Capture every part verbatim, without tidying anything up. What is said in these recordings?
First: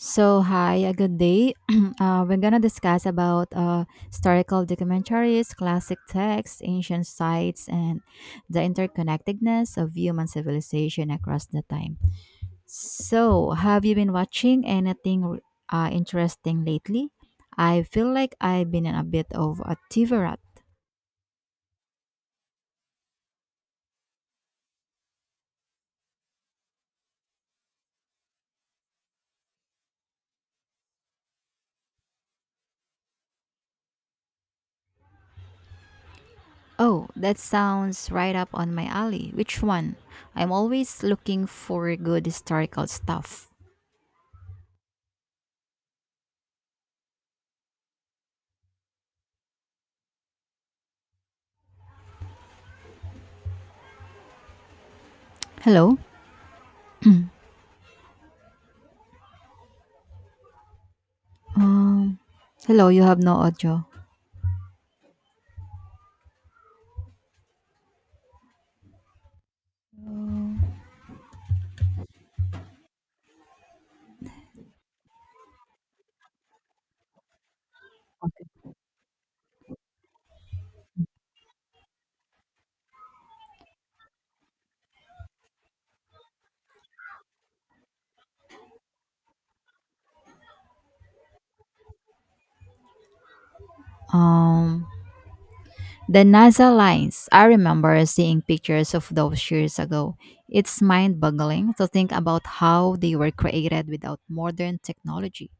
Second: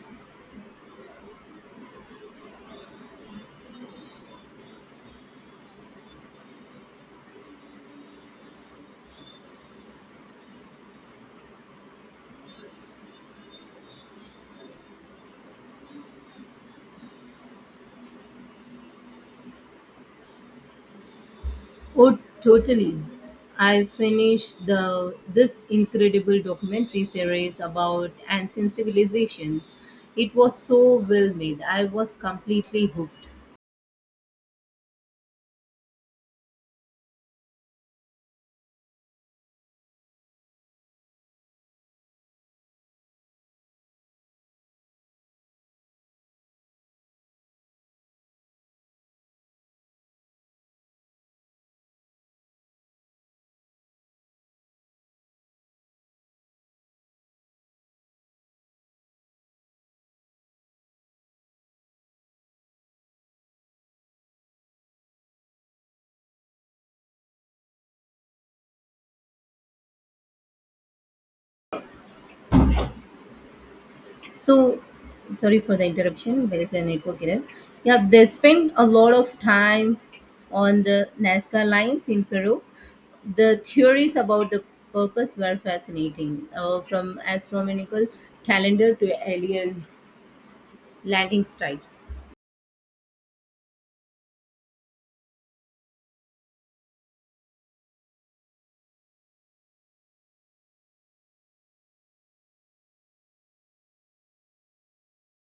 So hi, a good day. uh, we're gonna discuss about uh, historical documentaries, classic texts, ancient sites, and the interconnectedness of human civilization across the time. So, have you been watching anything uh, interesting lately? I feel like I've been in a bit of a T V. Oh, totally. I finished the this incredible documentary series about ancient civilizations. It was so well made. I was completely hooked. Oh, that sounds right up on my alley. Which one? I'm always looking for good historical stuff. Hello. Um, hello, you have no audio. So, sorry for the interruption. There is a network error. Yeah, they spent a lot of time on the Nazca lines in Peru. The theories about the purpose were fascinating, uh, from astronomical calendar to alien landing stripes. Um, the NASA lines. I remember seeing pictures of those years ago. It's mind boggling to think about how they were created without modern technology.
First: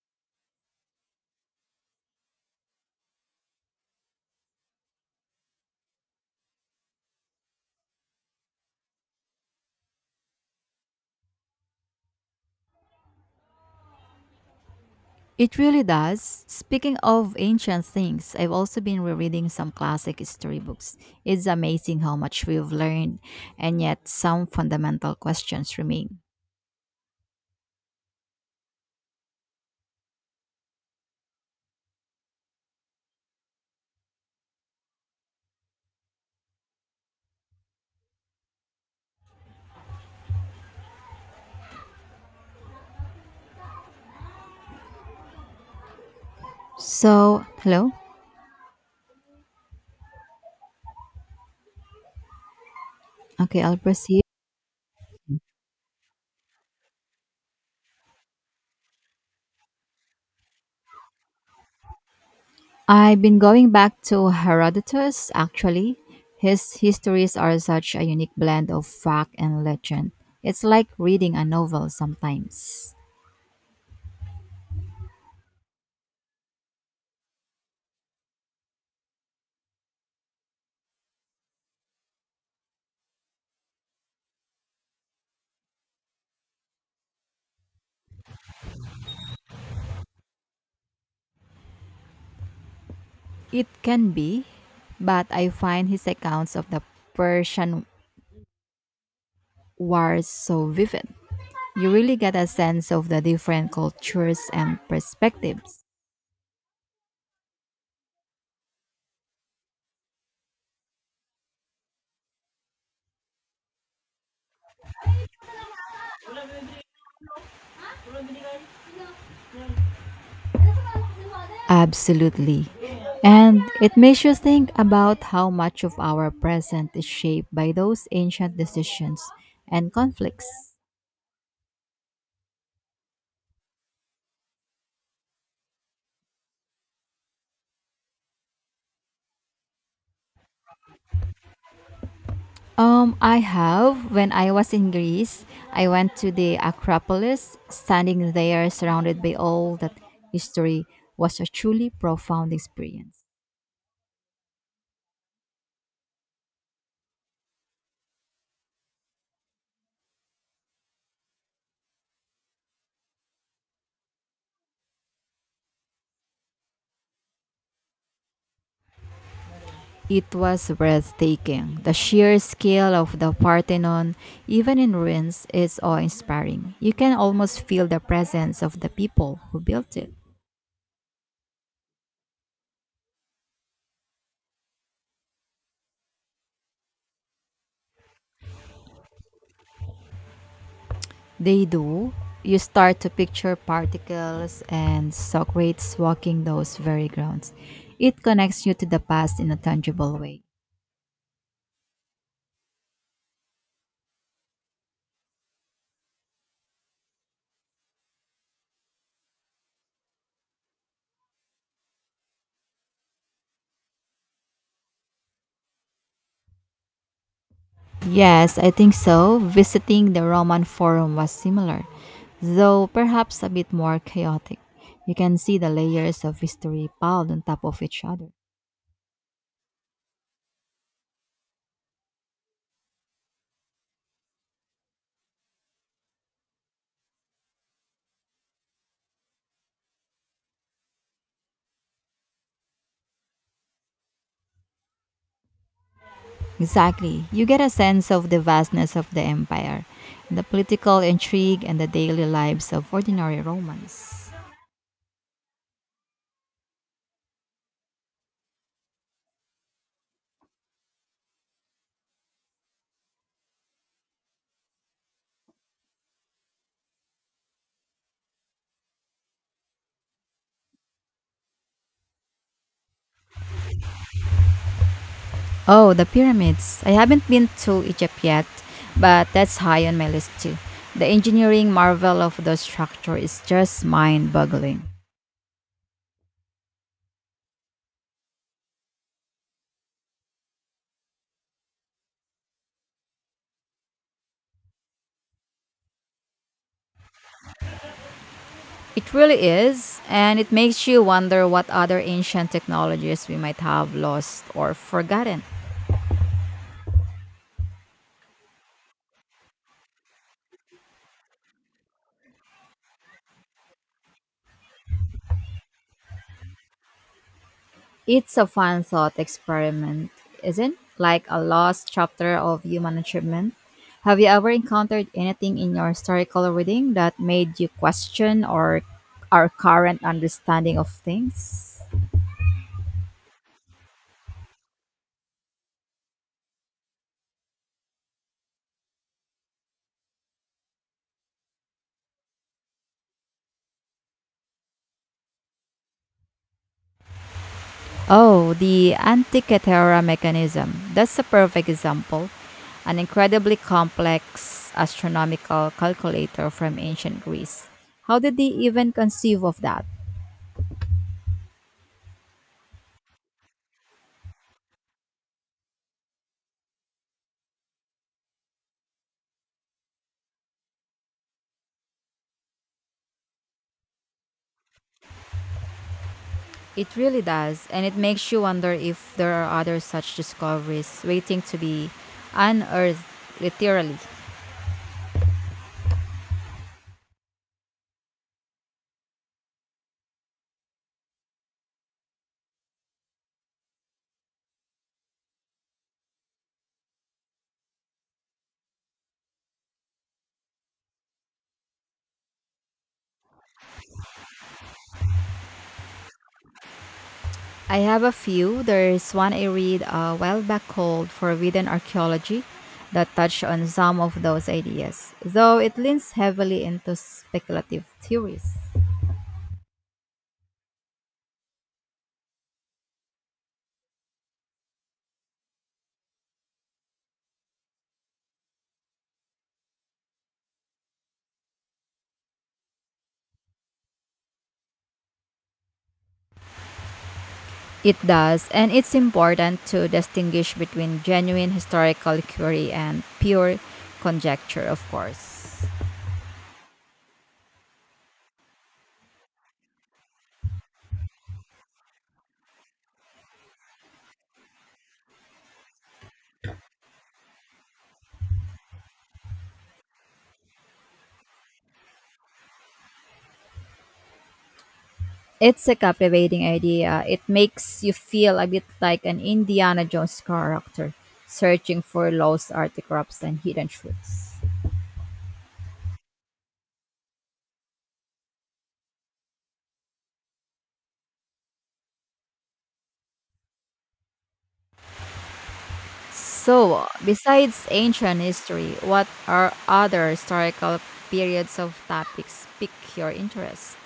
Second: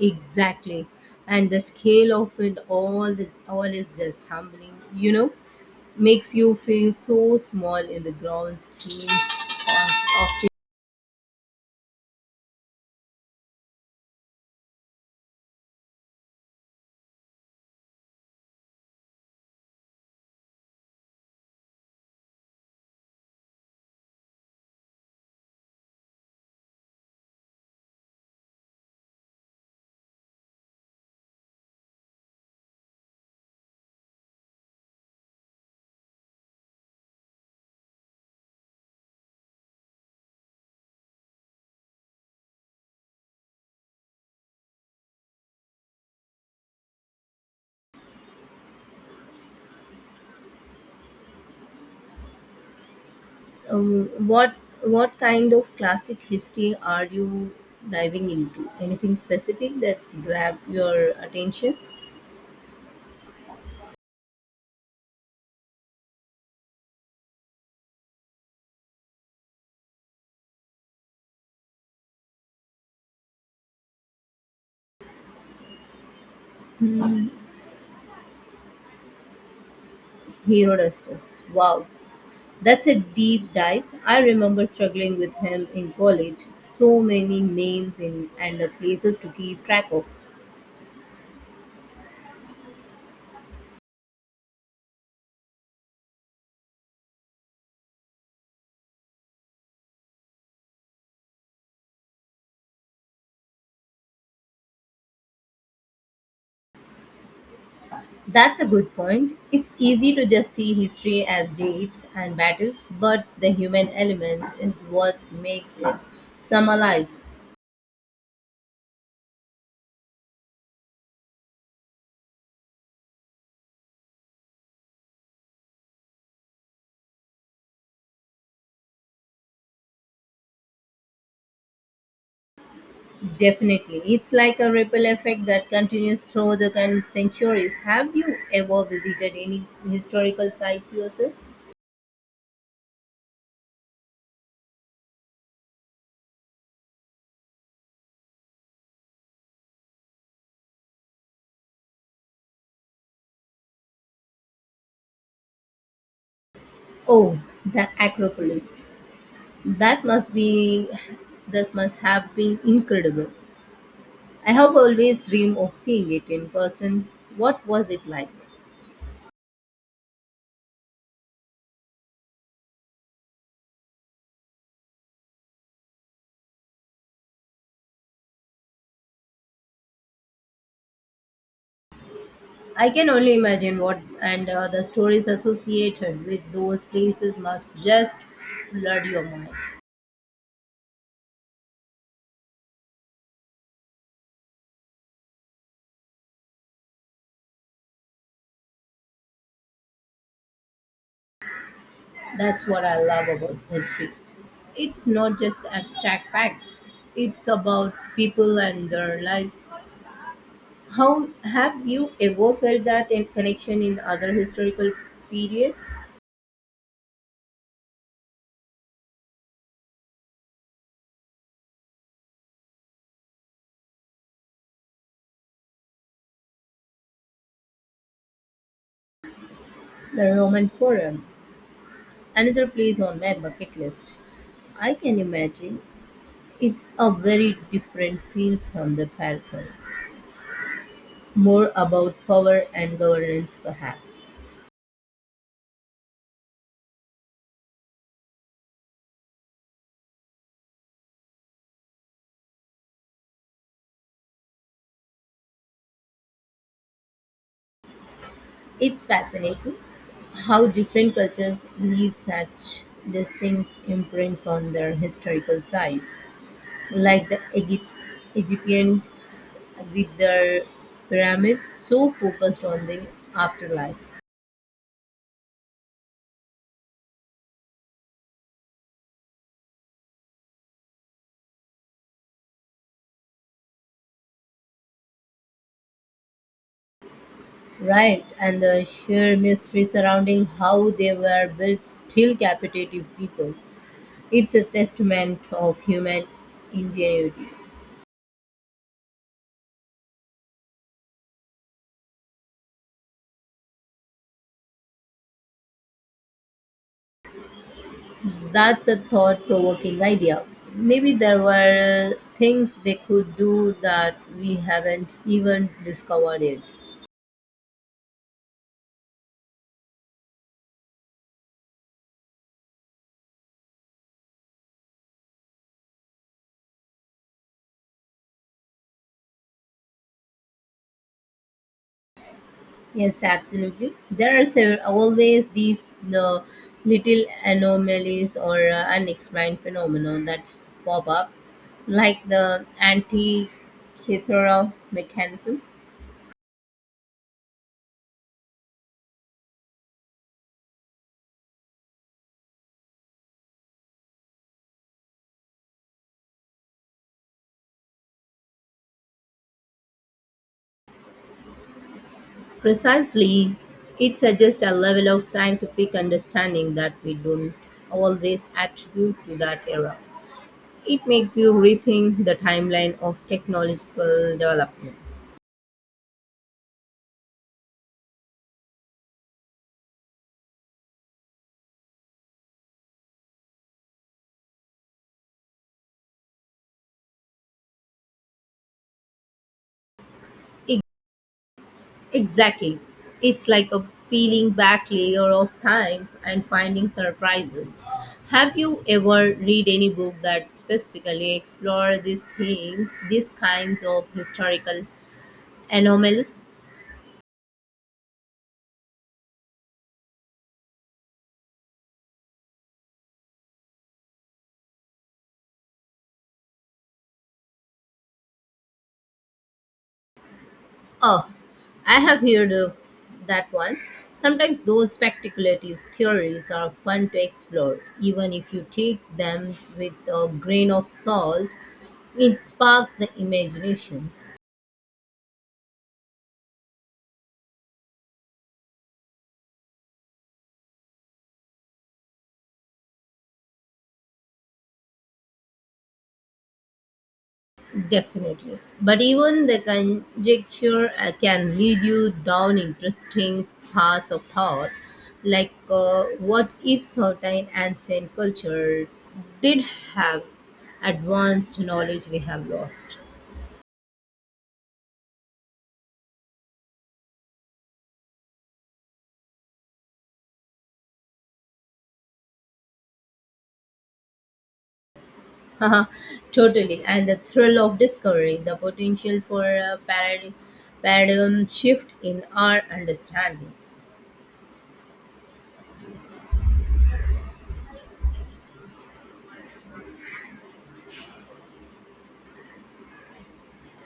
Exactly. And the scale of it all the all is just humbling, you know, makes you feel so small in the grand schemes of, of things. It really does. Speaking of ancient things, I've also been rereading some classic history books. It's amazing how much we've learned, and yet some fundamental questions remain. So, hello? Okay, I'll Um, proceed. what what kind of classic history are you diving into? Anything specific that's grabbed your attention? I've been going back to Herodotus, actually. His histories are such a unique blend of fact and legend. It's like reading a novel sometimes. Herodotus. Wow. That's a deep dive. I remember struggling with him in college. So many names in and the places to keep track of. It can be, but I find his accounts of the Persian Wars so vivid. You really get a sense of the different cultures and perspectives. That's a good point. It's easy to just see history as dates and battles, but the human element is what makes it some alive. Absolutely. And it makes you think about how much of our present is shaped by those ancient decisions and conflicts. Definitely. It's like a ripple effect that continues through the con- centuries. Have you ever visited any historical sites yourself? Um, I have. When I was in Greece, I went to the Acropolis. Standing there, surrounded by all that history, was a truly profound experience. Oh, the Acropolis. That must be, this must have been incredible. I have always dreamed of seeing it in person. What was it like? It was breathtaking. The sheer scale of the Parthenon, even in ruins, is awe inspiring. You can almost feel the presence of the people who built it. I can only imagine what and uh, the stories associated with those places must just flood your mind. They do. You start to picture particles and Socrates walking those very grounds. It connects you to the past in a tangible way. That's what I love about history. It's not just abstract facts, it's about people and their lives. How have you ever felt that in connection in other historical periods? Yes, I think so. Visiting the Roman Forum was similar, though perhaps a bit more chaotic. You can see the layers of history piled on top of each other. The Roman Forum, another place on my bucket list. I can imagine it's a very different feel from the Parthenon. More about power and governance, perhaps. Exactly. You get a sense of the vastness of the empire, the political intrigue, and the daily lives of ordinary Romans. It's fascinating how different cultures leave such distinct imprints on their historical sites, like the Egypt, Egyptians with their pyramids so focused on the afterlife. Oh, the pyramids. I haven't been to Egypt yet, but that's high on my list too. The engineering marvel of the structure is just mind boggling. Right, and the sheer mystery surrounding how they were built still captivative people. It's a testament of human ingenuity. It really is, and it makes you wonder what other ancient technologies we might have lost or forgotten. That's a thought provoking idea. Maybe there were uh, things they could do that we haven't even discovered yet. It's a fun thought experiment, isn't it? Like a lost chapter of human achievement. Have you ever encountered anything in your historical reading that made you question or our current understanding of things? Yes, absolutely. There are several, always these uh, little anomalies or uh, unexplained phenomena that pop up, like the antikythera mechanism. Oh, the Antikythera mechanism. That's a perfect example. An incredibly complex astronomical calculator from ancient Greece. How did they even conceive of that? Precisely, it suggests a level of scientific understanding that we don't always attribute to that era. It makes you rethink the timeline of technological development. It really does, and it makes you wonder if there are other such discoveries waiting to be unearthed, literally. E- Exactly. It's like a peeling back layer of time and finding surprises. Have you ever read any book that specifically explore these things, these kinds of historical anomalies? I have a few. There's one I read a while back called Forbidden Archaeology that touched on some of those ideas, though it leans heavily into speculative theories. Oh, I have heard of that one. Sometimes those speculative theories are fun to explore, even if you take them with a grain of salt. It sparks the imagination, It does, and it's important to distinguish between genuine historical query and pure conjecture, of course. definitely. But even the conjecture uh, can lead you down interesting paths of thought, like uh, what if certain ancient culture did have advanced knowledge we have lost? It's a captivating idea. It makes you feel a bit like an Indiana Jones character searching for lost artifacts and hidden truths. Haha, totally. And the thrill of discovery, the potential for a parad- paradigm shift in our understanding. So, besides ancient history, what are other historical periods of topics pique your interest?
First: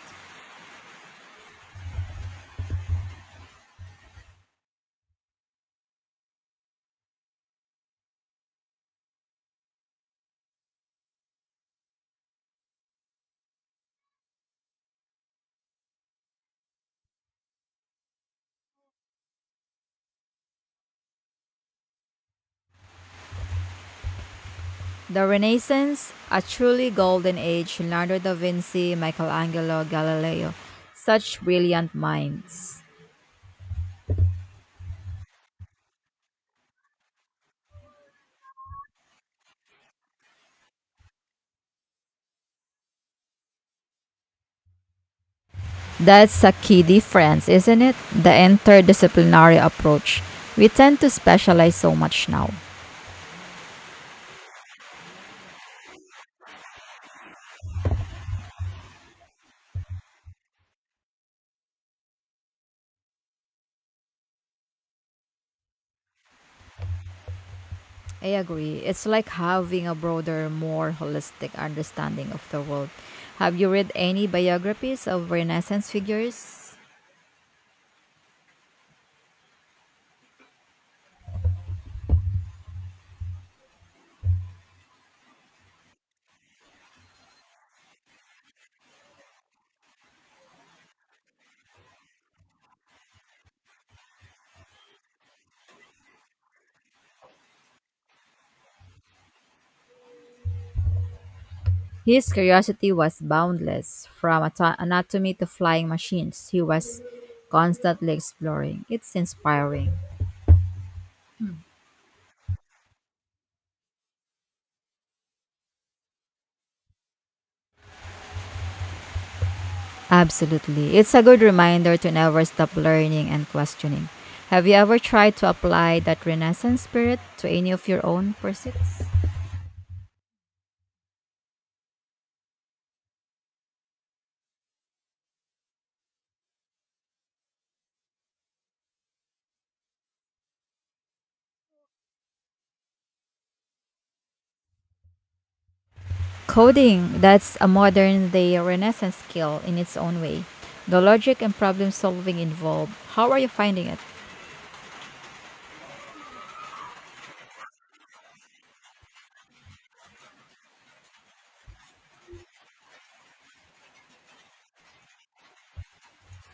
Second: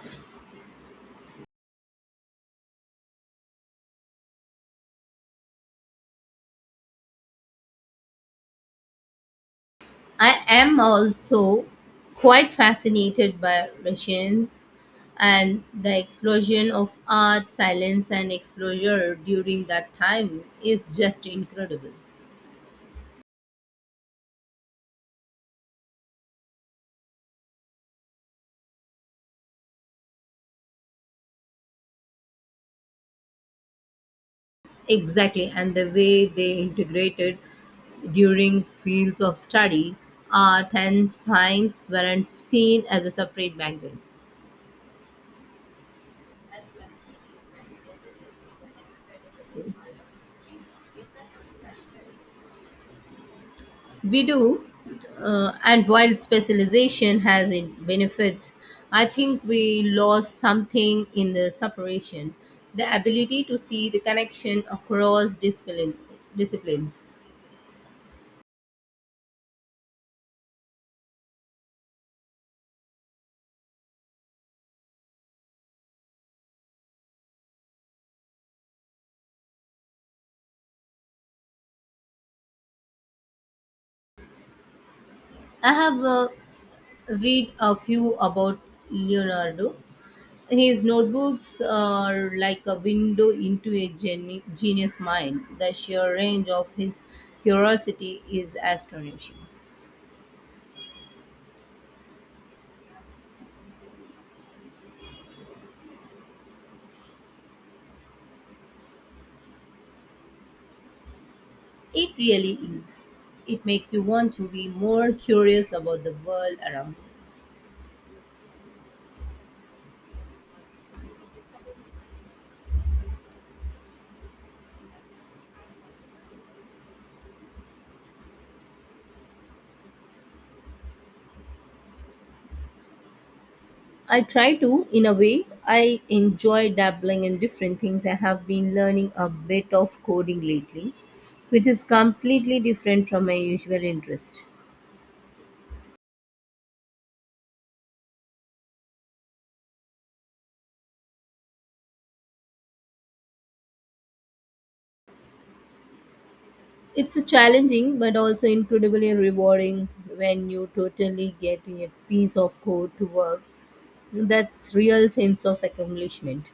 I am also quite fascinated by Russians and the explosion of art, silence, and exposure during that time is just incredible. The Renaissance, a truly golden age, Leonardo da Vinci, Michelangelo, Galileo, such brilliant minds. Exactly, and the way they integrated during fields of study, art and science weren't seen as a separate background. That's a key difference, isn't it? The interdisciplinary approach. We tend to specialize so much now. We do, uh, and while specialization has its benefits, I think we lost something in the separation the ability to see the connection across discipline, disciplines. I agree. It's like having a broader, more holistic understanding of the world. Have you read any biographies of Renaissance figures? I have uh, read a few about Leonardo. His notebooks are like a window into a geni- genius mind. The sheer range of his curiosity is astonishing. His curiosity was boundless. From ato- anatomy to flying machines, he was constantly exploring. It's inspiring. It really is. It makes you want to be more curious about the world around. You. Absolutely. It's a good reminder to never stop learning and questioning. Have you ever tried to apply that Renaissance spirit to any of your own pursuits? I try to, in a way. I enjoy dabbling in different things. I have been learning a bit of coding lately, which is completely different from my usual interest. Coding, that's a modern day renaissance skill in its own way. The logic and problem solving involved. How are you finding it? It's a challenging but also incredibly rewarding when you totally get a piece of code to work. That's real sense of accomplishment.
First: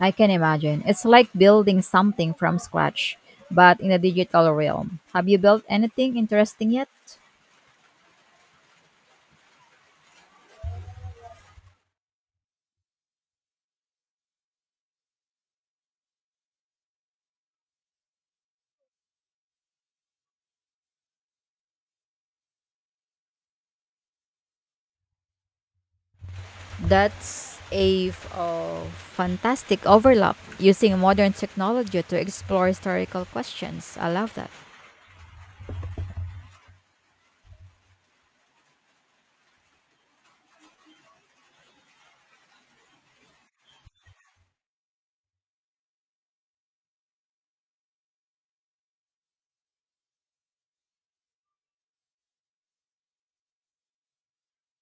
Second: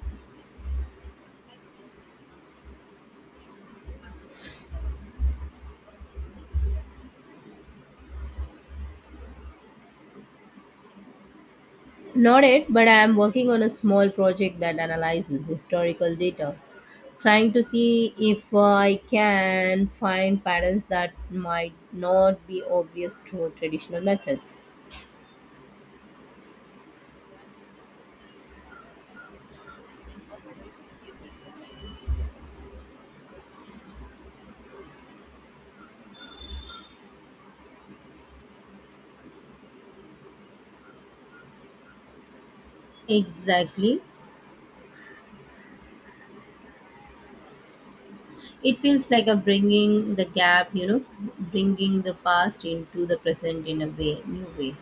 I can imagine. It's like building something from scratch, but in the digital realm. Have you built anything interesting yet? Not yet, but I am working on a small project that analyzes historical data, trying to see if uh, I can find patterns that might not be obvious through traditional methods. That's a f- uh, Fantastic overlap using modern technology to explore historical questions. I love that. Exactly. It feels like a bringing the gap, you know, bringing the past into the present in a way, new way.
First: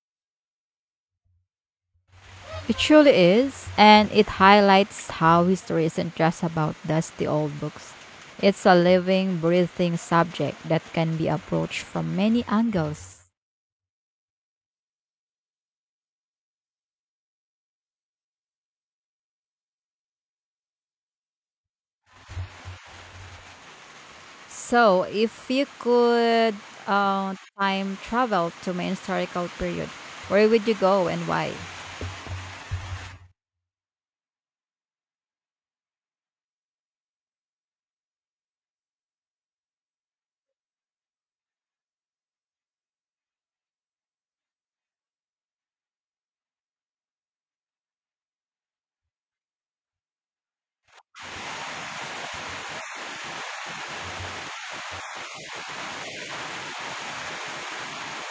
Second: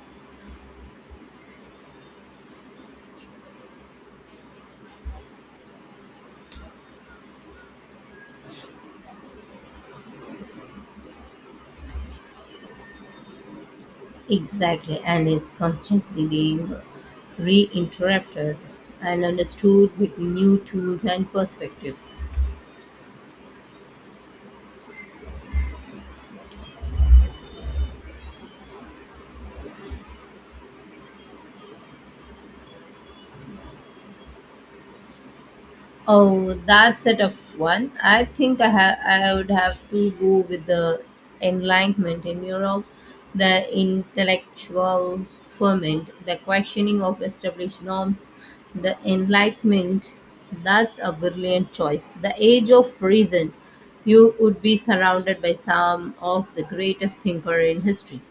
It truly is, and it highlights how history isn't just about dusty old books. It's a living, breathing subject that can be approached from many angles. Exactly, and it's constantly being reinterrupted and understood with new tools and perspectives. So, if you could uh, time travel to my historical period, where would you go and why? Oh, that's a tough one. I think I ha- I would have to go with the Enlightenment in Europe, the intellectual ferment, the questioning of established norms, the Enlightenment. That's a brilliant choice. The Age of Reason. You would be surrounded by some of the greatest thinker in history.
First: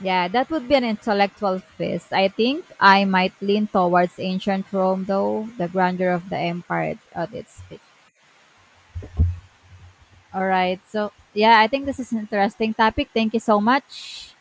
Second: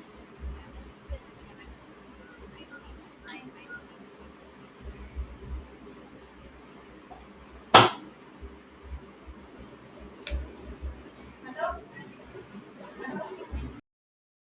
Yeah, that would be an intellectual feast. I think I might lean towards ancient Rome, though, the grandeur of the empire at its peak. Alright. So, yeah, I think this is an interesting topic. Thank you so much.